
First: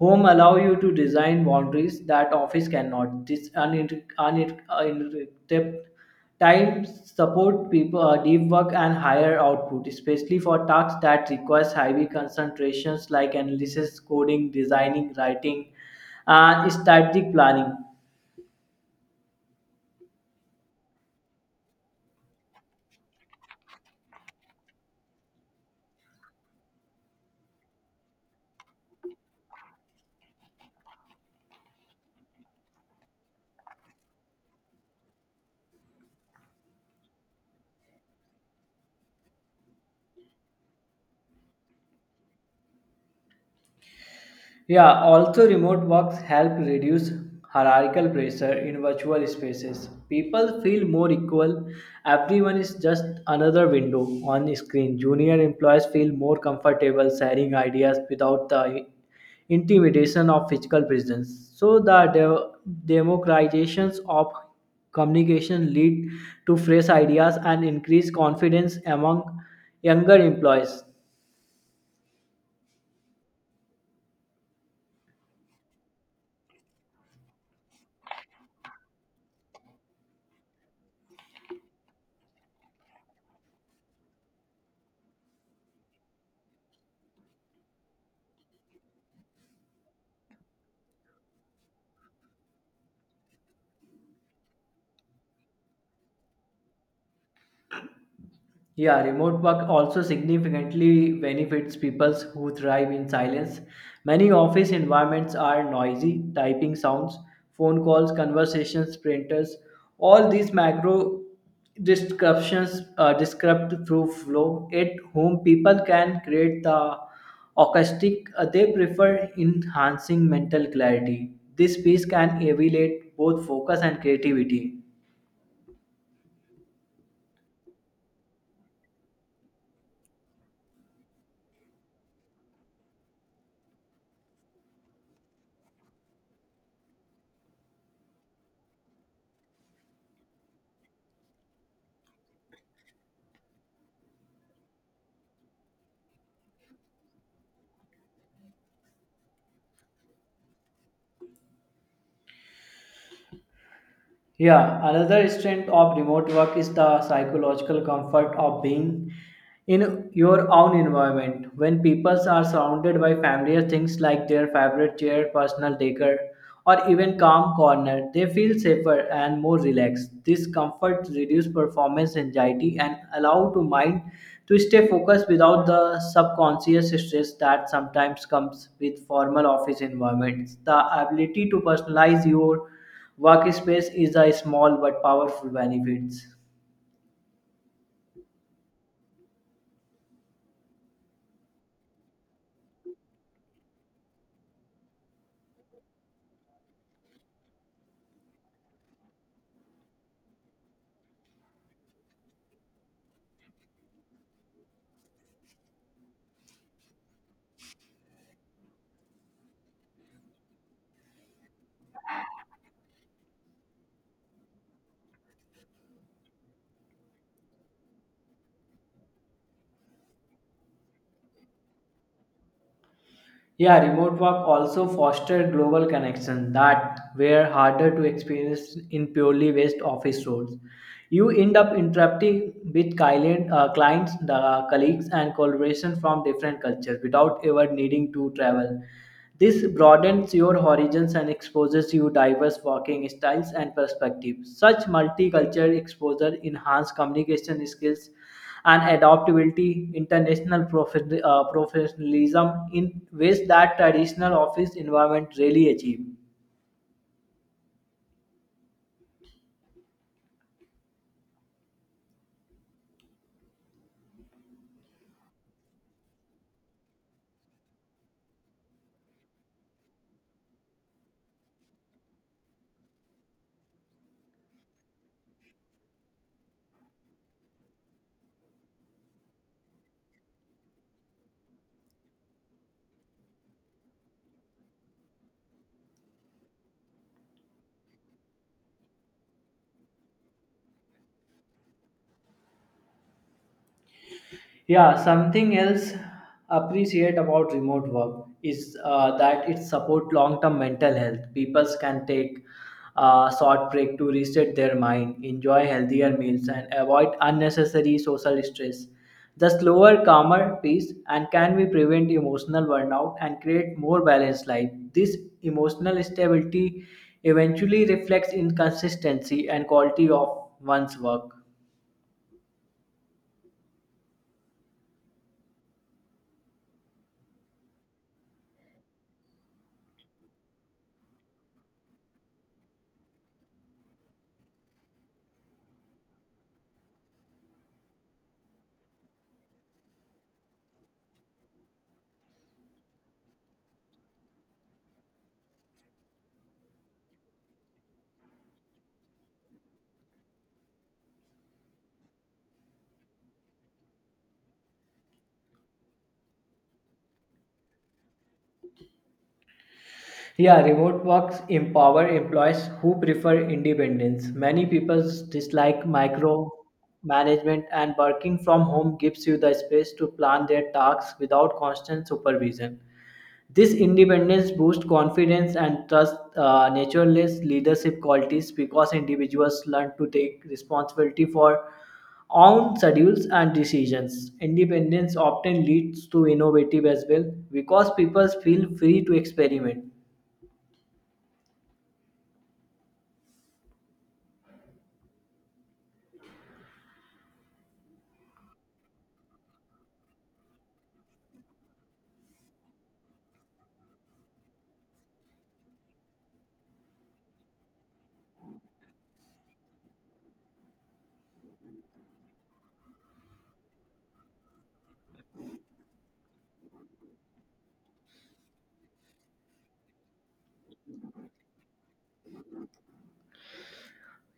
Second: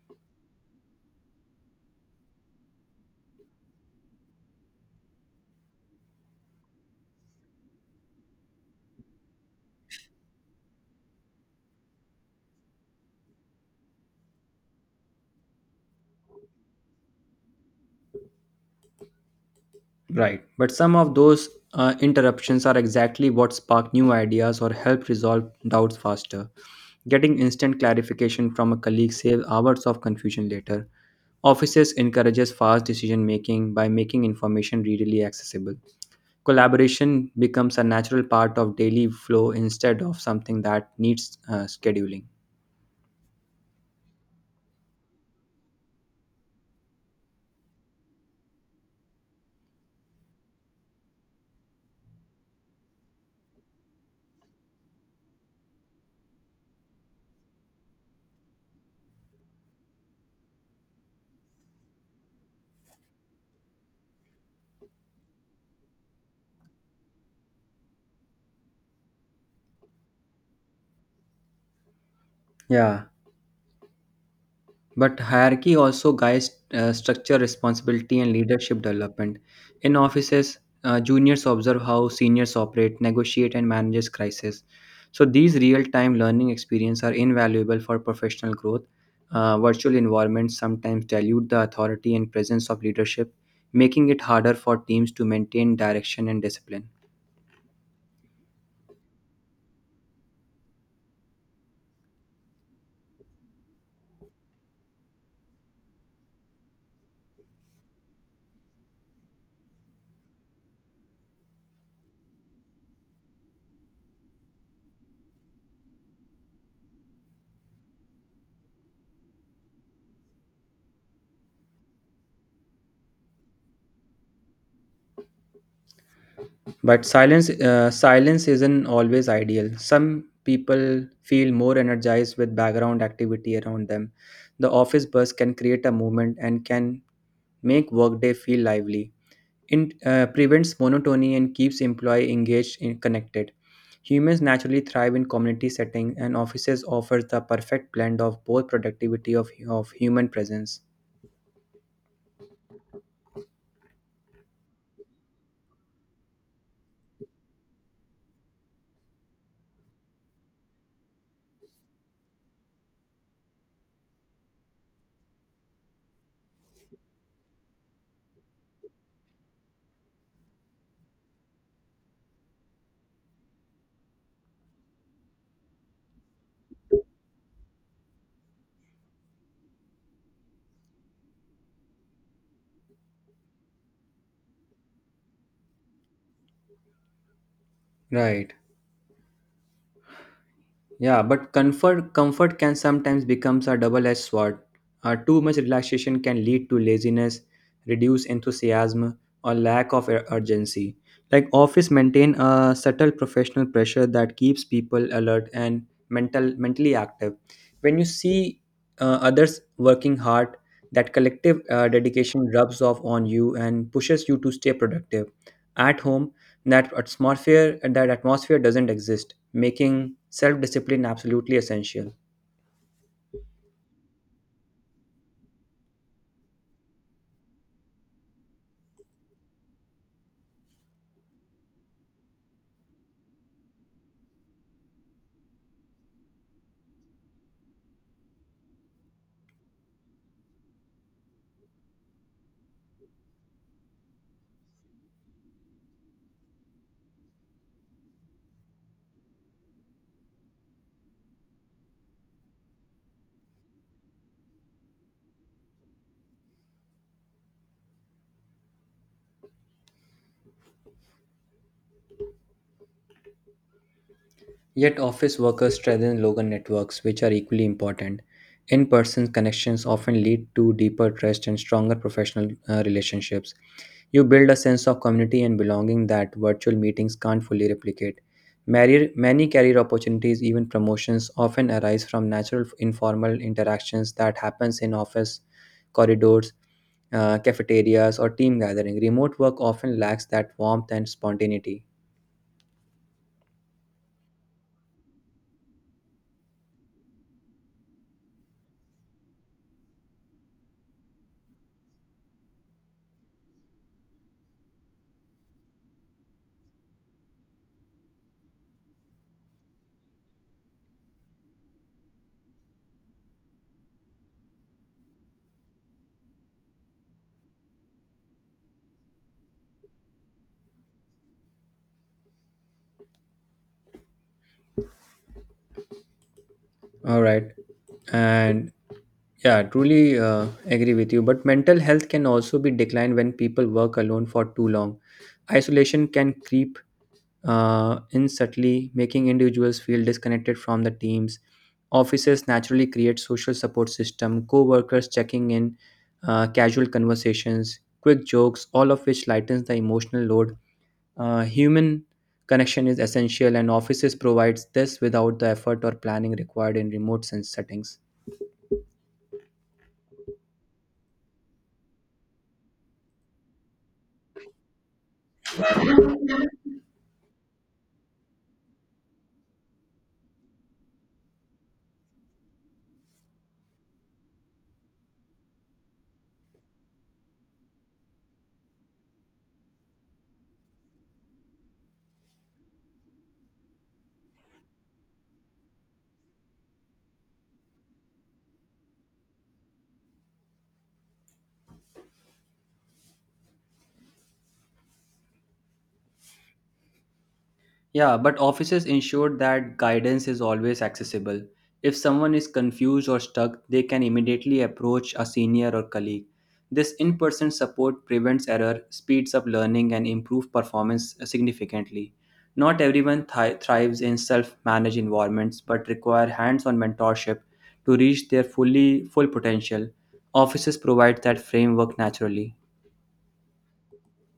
A: Home allow you to design boundaries that office cannot. This uninterrupted time support people deep work and higher output, especially for tasks that requires heavy concentrations like analysis, coding, designing, writing, and strategic planning.
B: Right. But some of those interruptions are exactly what spark new ideas or help resolve doubts faster. Getting instant clarification from a colleague saves hours of confusion later. Offices encourages fast decision making by making information readily accessible. Collaboration becomes a natural part of daily flow instead of something that needs scheduling.
A: Yeah, also remote works help reduce hierarchical pressure in virtual spaces. People feel more equal. Everyone is just another window on a screen. Junior employees feel more comfortable sharing ideas without the intimidation of physical presence. So the democratizations of communication lead to fresh ideas and increased confidence among younger employees.
B: Yeah, but hierarchy also guides structure, responsibility, and leadership development. In offices, juniors observe how seniors operate, negotiate, and manages crisis. So these real-time learning experience are invaluable for professional growth. Virtual environments sometimes dilute the authority and presence of leadership, making it harder for teams to maintain direction and discipline.
A: Yeah, remote work also significantly benefits people who thrive in silence. Many office environments are noisy, typing sounds, phone calls, conversations, printers. All these macro disruptions are disrupt through flow at whom people can create the acoustic they prefer, enhancing mental clarity. This piece can elevate both focus and creativity.
B: But silence isn't always ideal. Some people feel more energized with background activity around them. The office bus can create a movement and can make workday feel lively. It prevents monotony and keeps employee engaged and connected. Humans naturally thrive in community setting, and offices offer the perfect blend of both productivity of human presence.
A: Yeah, another strength of remote work is the psychological comfort of being in your own environment. When people are surrounded by familiar things like their favorite chair, personal decor, or even calm corner, they feel safer and more relaxed. This comfort reduces performance anxiety and allow to mind to stay focused without the subconscious stress that sometimes comes with formal office environments. The ability to personalize your workspace is a small but powerful benefits.
B: Right. Yeah, but comfort can sometimes becomes a double-edged sword. Too much relaxation can lead to laziness, reduce enthusiasm, or lack of urgency. Like office maintain a subtle professional pressure that keeps people alert and mentally active. When you see others working hard, that collective dedication rubs off on you and pushes you to stay productive. At home, that atmosphere doesn't exist, making self-discipline absolutely essential.
A: Yeah, remote work also foster global connection that were harder to experience in purely based office roles. You end up interacting with clients, the colleagues, and collaboration from different cultures without ever needing to travel. This broadens your horizons and exposes you diverse working styles and perspectives. Such multicultural exposure enhance communication skills and adaptability, international professionalism in ways that traditional office environment really achieve.
B: Yet office workers strengthen local networks, which are equally important. In-person connections often lead to deeper trust and stronger professional relationships. You build a sense of community and belonging that virtual meetings can't fully replicate. Many career opportunities, even promotions, often arise from natural informal interactions that happens in office corridors, cafeterias, or team gathering. Remote work often lacks that warmth and spontaneity.
A: Yeah, something else appreciate about remote work is that it support long-term mental health. People can take a short break to reset their mind, enjoy healthier meals, and avoid unnecessary social stress. The slower, calmer pace and can be prevent emotional burnout and create more balanced life. This emotional stability eventually reflects in consistency and quality of one's work.
B: All right, and yeah, truly agree with you. But mental health can also be declined when people work alone for too long. Isolation can creep in subtly, making individuals feel disconnected from the teams. Offices naturally create social support system, co-workers checking in, casual conversations, quick jokes, all of which lightens the emotional load. Human connection is essential, and offices provides this without the effort or planning required in remote sense settings.
A: Yeah, remote works empower employees who prefer independence. Many people dislike micromanagement, and working from home gives you the space to plan their tasks without constant supervision. This independence boosts confidence and trust, naturalist leadership qualities because individuals learn to take responsibility for own schedules and decisions. Independence often leads to innovative as well because people feel free to experiment.
B: Yeah, but offices ensure that guidance is always accessible. If someone is confused or stuck, they can immediately approach a senior or colleague. This in person support prevents error, speeds up learning, and improves performance significantly. Not everyone thrives in self managed environments but require hands on mentorship to reach their full potential. Offices provide that framework naturally.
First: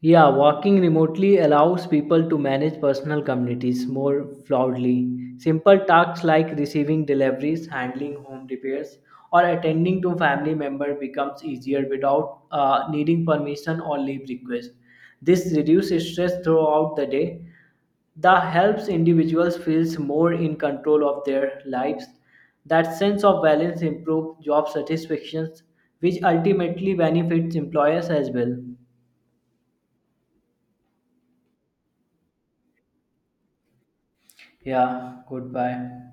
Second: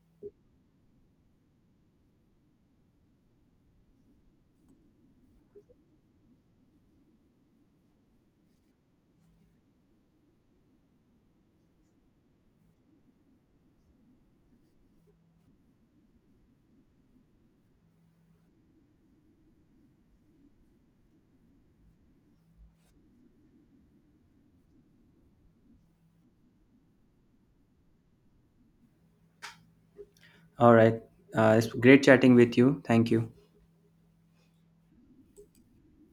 A: Yeah, working remotely allows people to manage personal communities more fluidly. Simple tasks like receiving deliveries, handling home repairs, or attending to family member becomes easier without needing permission or leave request. This reduces stress throughout the day. The helps individuals feels more in control of their lives. That sense of balance improves job satisfaction, which ultimately benefits employers as well.
B: All right, it's great chatting with you. Thank you.
A: Yeah, goodbye.